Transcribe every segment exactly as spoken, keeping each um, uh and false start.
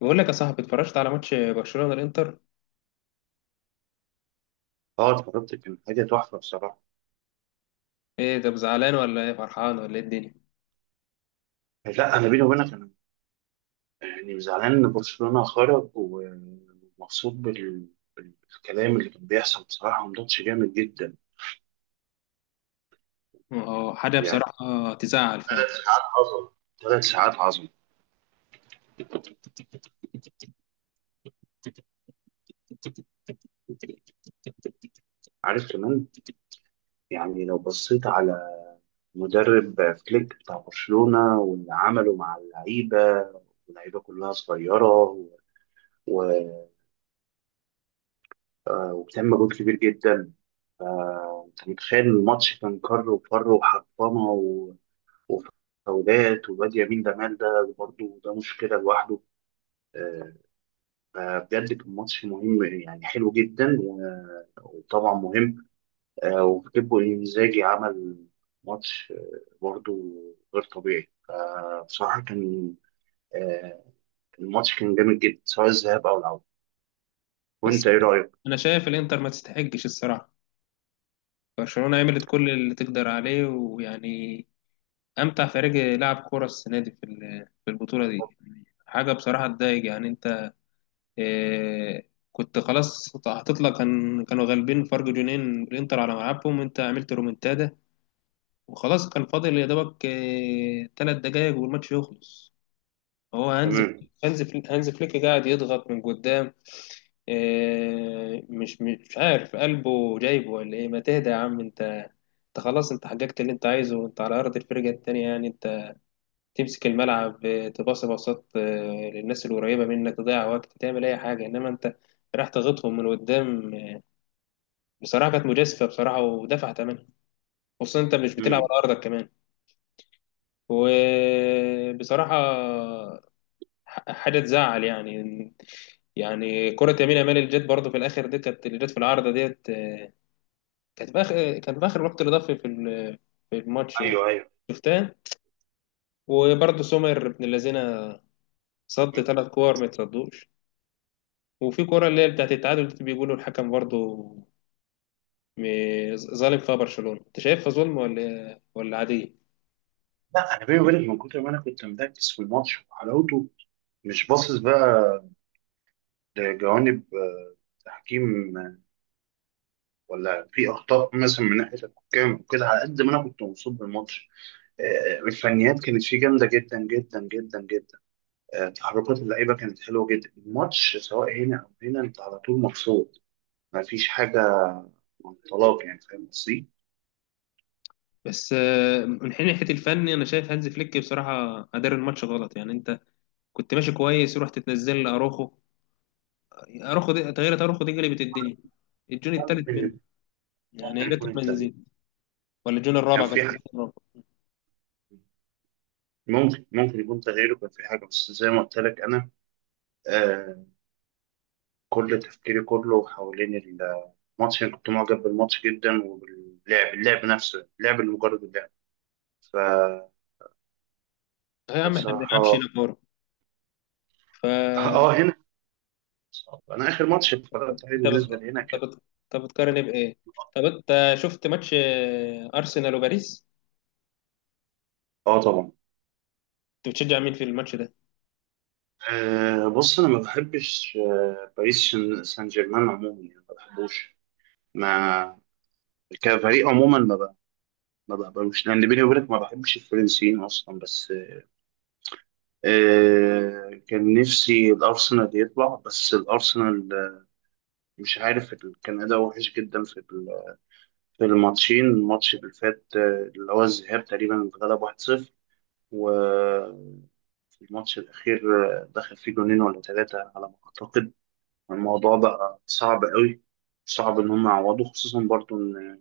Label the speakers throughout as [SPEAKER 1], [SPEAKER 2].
[SPEAKER 1] بقول لك يا صاحبي، اتفرجت على ماتش برشلونة الانتر.
[SPEAKER 2] اه اتفرجت، كان حاجه تحفه بصراحه.
[SPEAKER 1] ايه ده؟ زعلان ولا ايه، فرحان ولا ايه الدنيا؟
[SPEAKER 2] لا انا بيني وبينك، انا يعني زعلان ان برشلونه خرج، ومبسوط بال... بالكلام اللي كان بيحصل. بصراحه، ماتش جامد جدا.
[SPEAKER 1] اه، حاجه
[SPEAKER 2] يعني
[SPEAKER 1] بصراحه تزعل
[SPEAKER 2] ثلاث
[SPEAKER 1] فعلا.
[SPEAKER 2] ساعات عظمه، ثلاث ساعات عظمه. عارف كمان، يعني لو بصيت على مدرب فليك بتاع برشلونه واللي عمله مع اللعيبه اللعيبه كلها صغيره، و... و... آه، وبتعمل مجهود كبير جدا. آه، انت متخيل الماتش، كان كر وفر وحطمه و- وفاولات، والواد يمين جمال ده برضه ده مشكله لوحده. آه، فبجد كان ماتش مهم، يعني حلو جدا، و- وطبعا مهم. آه، وكيبو انزاجي عمل ماتش، آه، برضه غير طبيعي. فبصراحه كان، آه، الماتش كان جامد جدا سواء الذهاب او العوده.
[SPEAKER 1] بس
[SPEAKER 2] وانت ايه رايك؟
[SPEAKER 1] انا شايف الانتر ما تستحقش الصراحه. برشلونة عملت كل اللي تقدر عليه، ويعني امتع فريق لعب كوره السنه دي في ال- في البطوله دي، يعني حاجه بصراحه تضايق يعني انت. إيه، كنت خلاص هتطلع، كان كانوا غالبين فرق جونين الانتر على ملعبهم وانت عملت رومنتادا. وخلاص كان فاضل يا دوبك ثلاث دقايق والماتش يخلص. هو هانز
[SPEAKER 2] تمام.
[SPEAKER 1] هانز فليك هانز فليك قاعد يضغط من قدام. إيه، مش مش عارف قلبه جايبه ولا ايه، ما تهدى يا عم انت. انت خلاص، انت حققت اللي انت عايزه، انت على ارض الفرقه التانيه يعني انت. تمسك الملعب، آه، تباصي باصات آه، للناس القريبه منك، تضيع وقت، تعمل اي حاجه، انما انت راح تغطهم من قدام. آه، بصراحه كانت مجازفه، بصراحه ودفع ثمنها. خصوصا انت مش بتلعب
[SPEAKER 2] مم.
[SPEAKER 1] على ارضك كمان. وبصراحه حاجه تزعل يعني. يعني كره يمين يامال اللي جت برضه في الاخر دي، كانت اللي جت في العارضه ديت. آه، كانت في اخر كانت في اخر وقت اضافي في ال- في الماتش يعني.
[SPEAKER 2] ايوه، ايوه.
[SPEAKER 1] شفتها. وبرضه سومر ابن الذين، صد ثلاث كور ما يتصدوش. وفي كره اللي هي بتاعت التعادل دي، بيقولوا الحكم برضه م- ظالم فيها برشلونه. انت شايفها ظلم ولا ولا عاديه؟
[SPEAKER 2] لا انا بيني وبينك، من كتر ما انا كنت مركز في الماتش وحلاوته، مش باصص بقى لجوانب، آه، تحكيم، آه، ولا في اخطاء مثلا من ناحيه الحكام وكده. على قد ما انا كنت مبسوط بالماتش، آه، الفنيات كانت فيه جامده جدا جدا جدا جدا. آه، تحركات اللعيبه كانت حلوه جدا. الماتش سواء هنا او هنا، انت على طول مبسوط، ما فيش حاجه طلاق، يعني فاهم قصدي؟
[SPEAKER 1] بس آه، من حين ناحيه الفن، انا شايف هانز فليك بصراحه ادار الماتش غلط يعني انت. كنت ماشي كويس رحت تنزل لاروخو. اروخو دي تغيير، اروخو دي قلبت الدنيا، الجون التالت منه.
[SPEAKER 2] ممكن
[SPEAKER 1] يعني يا
[SPEAKER 2] ممكن يكون
[SPEAKER 1] ريت ما
[SPEAKER 2] التغيير
[SPEAKER 1] نزيد ولا الجون
[SPEAKER 2] كان
[SPEAKER 1] الرابع،
[SPEAKER 2] في
[SPEAKER 1] قصدي
[SPEAKER 2] حاجة،
[SPEAKER 1] الرابع.
[SPEAKER 2] ممكن ممكن يكون تغييره كان في حاجه، بس زي ما قلت لك انا، آه، كل تفكيري كله حوالين الماتش. أنا كنت معجب بالماتش جدا، وباللعب، اللعب نفسه، اللعب، اللي مجرد اللعب. ف...
[SPEAKER 1] صحيح يا عم، احنا ما بنلعبش
[SPEAKER 2] فبصراحة،
[SPEAKER 1] هنا كوره. ف
[SPEAKER 2] اه، هنا أنا آخر ماتش اتفرجت عليه
[SPEAKER 1] انت بت...
[SPEAKER 2] بالنسبة لهنا
[SPEAKER 1] انت
[SPEAKER 2] كان،
[SPEAKER 1] بت... انت بتقارن إيه بايه؟ طب انت شفت ماتش آه، ارسنال وباريس،
[SPEAKER 2] اه طبعا.
[SPEAKER 1] انت بتشجع مين في الماتش ده؟
[SPEAKER 2] آه بص، أنا ما بحبش آه باريس شن- سان جيرمان عموما، يعني ما بحبوش، ما كفريق عموما، ما ب... ما بقبلوش لأن بيني وبينك ما بحبش الفرنسيين أصلا، بس آه كان نفسي الأرسنال يطلع، بس الأرسنال مش عارف، ال- كان أداء وحش جدا في ال- في الماتشين. الماتش اللي فات، آه، اللي هو الذهاب، تقريبا اتغلب واحد صفر. وفي الماتش الأخير، آه، دخل فيه جونين ولا ثلاثة على ما أعتقد. الموضوع بقى صعب قوي، صعب إن هم يعوضوا، خصوصا برضو إن،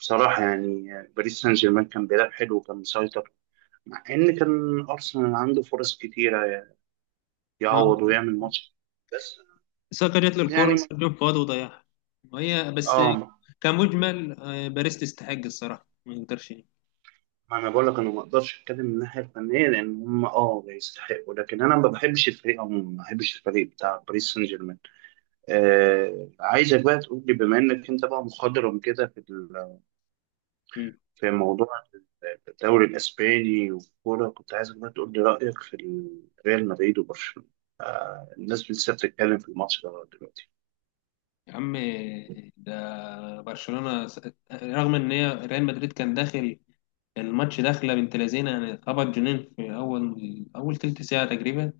[SPEAKER 2] بصراحة يعني، آه، باريس سان جيرمان كان بيلعب حلو، وكان مسيطر، مع إن كان أرسنال عنده فرص كتيرة، يعني
[SPEAKER 1] اه،
[SPEAKER 2] يعوض ويعمل ماتش. بس
[SPEAKER 1] ساكا جات له الكوره
[SPEAKER 2] يعني،
[SPEAKER 1] جون فاضي وضيعها، وهي بس.
[SPEAKER 2] اه،
[SPEAKER 1] كمجمل آه، باريس تستحق الصراحه، ما نقدرش.
[SPEAKER 2] ما انا بقول لك، انا ما اقدرش اتكلم من الناحيه الفنيه، لان هم اه يستحقوا، لكن انا ما بحبش الفريق عموما، ما بحبش الفريق بتاع باريس سان جيرمان. آه عايزك بقى تقول لي، بما انك انت بقى مخضرم كده في ال-
[SPEAKER 1] مم.
[SPEAKER 2] في موضوع الدوري الاسباني والكوره، كنت عايزك بقى تقول لي رايك في ال- ريال مدريد وبرشلونه. آه الناس لسه بتتكلم في الماتش ده دلوقتي.
[SPEAKER 1] يا عم، ده برشلونة. رغم ان هي ريال مدريد كان داخل الماتش داخله بنت لذينه، يعني اتخبط جنين في اول اول تلت ساعه تقريبا.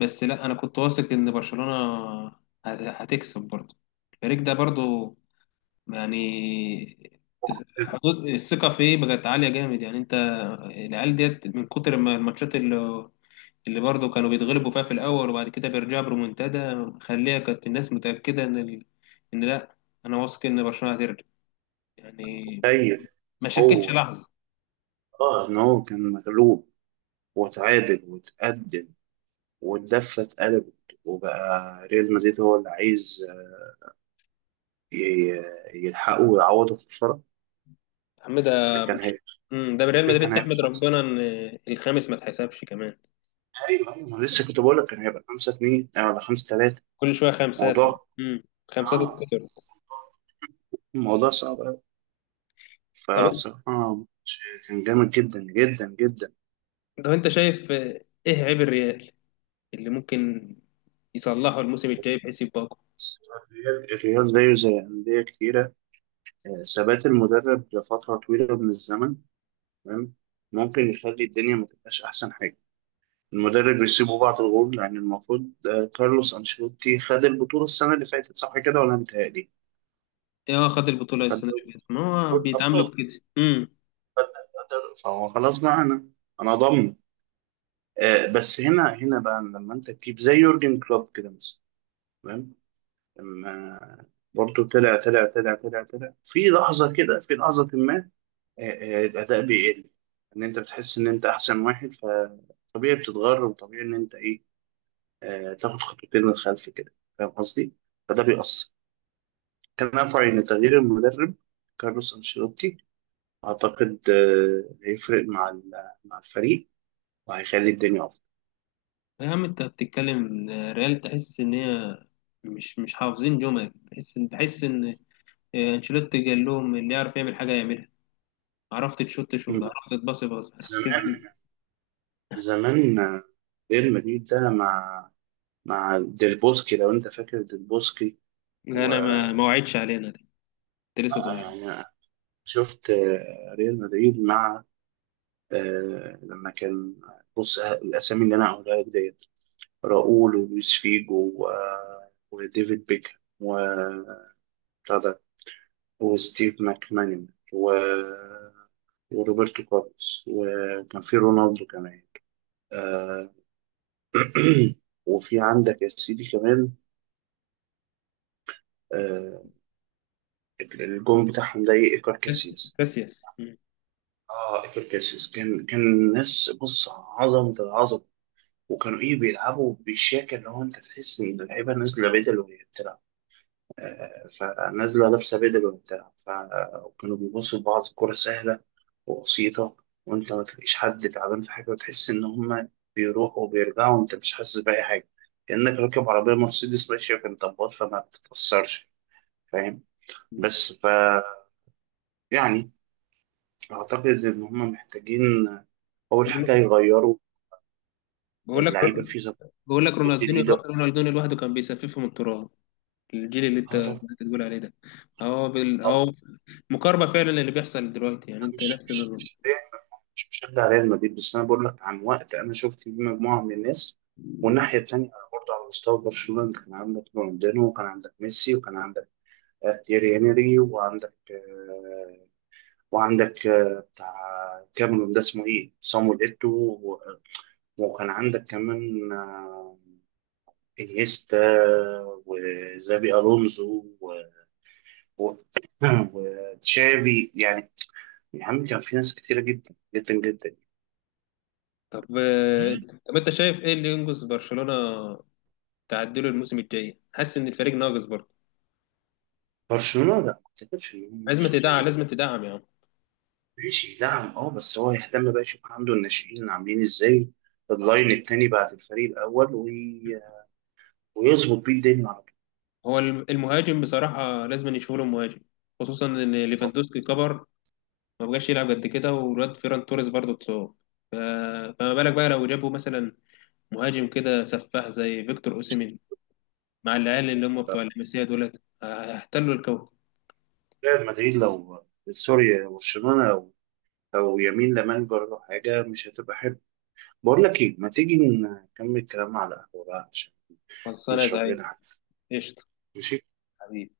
[SPEAKER 1] بس لا، انا كنت واثق ان برشلونه هت- هتكسب برضه. الفريق ده برضه يعني، حدود الثقه فيه بقت عاليه جامد يعني انت. العيال ديت من كتر ما الماتشات اللي اللي برضه كانوا بيتغلبوا فيها في الاول وبعد كده بيرجعوا برومنتادا، خليها كانت الناس متاكده ان ال... ان لا، انا واثق ان برشلونه هترجع يعني.
[SPEAKER 2] متخيل
[SPEAKER 1] ما شكتش
[SPEAKER 2] هو،
[SPEAKER 1] لحظه.
[SPEAKER 2] اه ان هو كان مغلوب، وتعادل وتقدم، والدفة اتقلبت، وبقى ريال مدريد هو اللي عايز ي- يلحقه ويعوضه في الخسارة.
[SPEAKER 1] يا عم ده
[SPEAKER 2] ده كان
[SPEAKER 1] برش...
[SPEAKER 2] هيبقى،
[SPEAKER 1] مم، ده ريال مدريد،
[SPEAKER 2] كان هيبقى
[SPEAKER 1] تحمد
[SPEAKER 2] خمسة.
[SPEAKER 1] ربنا ان الخامس ما اتحسبش كمان.
[SPEAKER 2] أيوه أيوه، أنا لسه كنت بقول لك كان هيبقى خمسة اتنين، آه، ولا خمسة تلاتة.
[SPEAKER 1] كل شويه خمسات.
[SPEAKER 2] موضوع
[SPEAKER 1] امم خمسات
[SPEAKER 2] آه
[SPEAKER 1] اتكترت.
[SPEAKER 2] موضوع صعب أوي.
[SPEAKER 1] طب،
[SPEAKER 2] فبصراحة كان جامد جدا جدا جدا.
[SPEAKER 1] طب انت شايف آه، ايه عيب الريال اللي ممكن يصلحه الموسم
[SPEAKER 2] بس
[SPEAKER 1] الجاي بحيث يبقى اقوى؟
[SPEAKER 2] الريال، الريال زيه زي أندية كتيرة، آه، ثبات المدرب لفترة طويلة من الزمن، تمام، ممكن يخلي الدنيا ما تبقاش أحسن حاجة. المدرب يسيبوا بعض الغول، لأن المفروض، آه، كارلوس أنشيلوتي خد البطولة السنة اللي فاتت، صح كده ولا متهيألي؟
[SPEAKER 1] ايه، هو خد البطوله
[SPEAKER 2] خد
[SPEAKER 1] السنه اللي فاتت،
[SPEAKER 2] البطولة
[SPEAKER 1] ما هو بيتعاملوا
[SPEAKER 2] الأبطال.
[SPEAKER 1] بكده. امم
[SPEAKER 2] خد البطولة. فهو خلاص بقى، أنا أنا ضامن. آه، بس هنا هنا بقى، لما أنت تجيب زي يورجن كلوب كده مثلا، تمام؟ لما برضه طلع طلع طلع طلع طلع في لحظة كده، في لحظة ما، آه، آه، الأداء بيقل. إن أنت بتحس إن أنت أحسن واحد، فطبيعي بتتغر، وطبيعي إن أنت، إيه آه، تاخد خطوتين للخلف كده، فاهم قصدي؟ فده بيأثر. تنافع إن تغيير المدرب كارلوس أنشيلوتي، أعتقد آه، هيفرق مع ال- مع الفريق، وهيخلي الدنيا أفضل.
[SPEAKER 1] يا عم انت بتتكلم آه، ريال، تحس ان هي مش مش حافظين جمل، تحس ان تحس ان آه، انشيلوتي قال لهم اللي يعرف يعمل حاجه يعملها. عرفت تشوت شوت، عرفت تباصي باص، عرفت.
[SPEAKER 2] زمان، زمان، آه، ريال مدريد ده مع مع ديل بوسكي، لو أنت فاكر ديل بوسكي.
[SPEAKER 1] لا،
[SPEAKER 2] و
[SPEAKER 1] انا ما ما وعدش علينا دي. انت لسه
[SPEAKER 2] آه،
[SPEAKER 1] صغير.
[SPEAKER 2] يعني شفت، آه، ريال مدريد مع، آه، لما كان، آه، بص، آه، الأسامي اللي أنا هقولها لك ديت، راؤول، ولويس فيجو، و- آه، وديفيد بيكهام، و وستيف ماكمانيمان، و... وروبرتو كارلوس، وكان في رونالدو كمان. آه وفي عندك يا سيدي كمان، آه الجون بتاعهم ده ايه، ايكار
[SPEAKER 1] بس
[SPEAKER 2] كاسياس.
[SPEAKER 1] كاسياس. مم.
[SPEAKER 2] اه، ايكار كاسياس، كان كان ناس، بص، عظمة العظمة. وكانوا ايه بيلعبوا بالشياكة، اللي هو انت تحس ان اللعيبة نازلة بدل وهي بتلعب. آه فنازلة لابسة بدل وهي بتلعب. ف- آه، وكانوا بيبصوا لبعض، الكرة سهلة وبسيطة، وأنت ما تلاقيش حد تعبان في حاجة، وتحس إن هما بيروحوا وبيرجعوا، وأنت مش حاسس بأي حاجة، كأنك راكب عربية مرسيدس ماشية في انطباط، فما بتتأثرش، فاهم؟ بس ف يعني، أعتقد إن هما محتاجين، أول
[SPEAKER 1] بقول لك
[SPEAKER 2] حاجة، يغيروا
[SPEAKER 1] بقول لك
[SPEAKER 2] اللعيبة في صفقات
[SPEAKER 1] بقول لك رونالدينيو
[SPEAKER 2] جديدة.
[SPEAKER 1] رونالدينيو لوحده كان بيسففهم التراب. الجيل اللي انت
[SPEAKER 2] آه
[SPEAKER 1] اللي
[SPEAKER 2] طبعا،
[SPEAKER 1] انت بتقول عليه ده اهو بال... اهو
[SPEAKER 2] طبعا،
[SPEAKER 1] مقاربه فعلا، اللي بيحصل دلوقتي يعني
[SPEAKER 2] أنا
[SPEAKER 1] انت
[SPEAKER 2] مش
[SPEAKER 1] نفس
[SPEAKER 2] مش
[SPEAKER 1] النظام.
[SPEAKER 2] مش مش مشجع ريال مدريد، بس أنا بقول لك عن وقت أنا شفت فيه مجموعة من الناس. والناحية التانية برضه على مستوى برشلونة، أنت كان عندك رونالدينو، وكان عندك ميسي، وكان عندك، آه، تيري هنري، وعندك آه، وعندك، آه، بتاع كاميرون ده اسمه ايه، صامويل ايتو، و- وكان عندك كمان، آه، انيستا، وزابي الونزو، و- و- وتشافي، يعني. يا عم، كان في ناس كتيرة جدا جدا جدا.
[SPEAKER 1] طب آه، طب انت شايف ايه اللي ينقذ برشلونه تعدله الموسم الجاي؟ حاسس ان الفريق ناقص برضه؟
[SPEAKER 2] برشلونة، لا، ما اعتقدش ان هم
[SPEAKER 1] لازم
[SPEAKER 2] نقصوا
[SPEAKER 1] تدعم،
[SPEAKER 2] حاجة.
[SPEAKER 1] لازم تدعم يا عم.
[SPEAKER 2] ماشي، دعم، اه بس هو يهتم بقى، يشوف عنده الناشئين عاملين ازاي، اللاين التاني بعد الفريق الاول، وي... ويظبط بيه الدنيا على
[SPEAKER 1] هو الم- المهاجم بصراحه لازم يشوفوا له مهاجم، خصوصا ان
[SPEAKER 2] طول.
[SPEAKER 1] ليفاندوسكي كبر، ما بقاش يلعب قد كده، والواد فيران توريس برضه اتصاب. ف- فما بالك بقى لو جابوا مثلا مهاجم كده سفاح زي فيكتور اوسيمين، مع العيال اللي هم بتوع اللمسيه دولت، هيحتلوا الكوكب.
[SPEAKER 2] ريال مدريد، لو، سوري، برشلونة، لو، لو يمين لمال جرى حاجة، مش هتبقى حلوة. بقول لك ايه، ما تيجي نكمل كلام على القهوة بقى عشان
[SPEAKER 1] خلصانه يا
[SPEAKER 2] نشرب
[SPEAKER 1] زعيم.
[SPEAKER 2] لنا حاجة؟
[SPEAKER 1] قشطه.
[SPEAKER 2] ماشي.
[SPEAKER 1] حبيبي.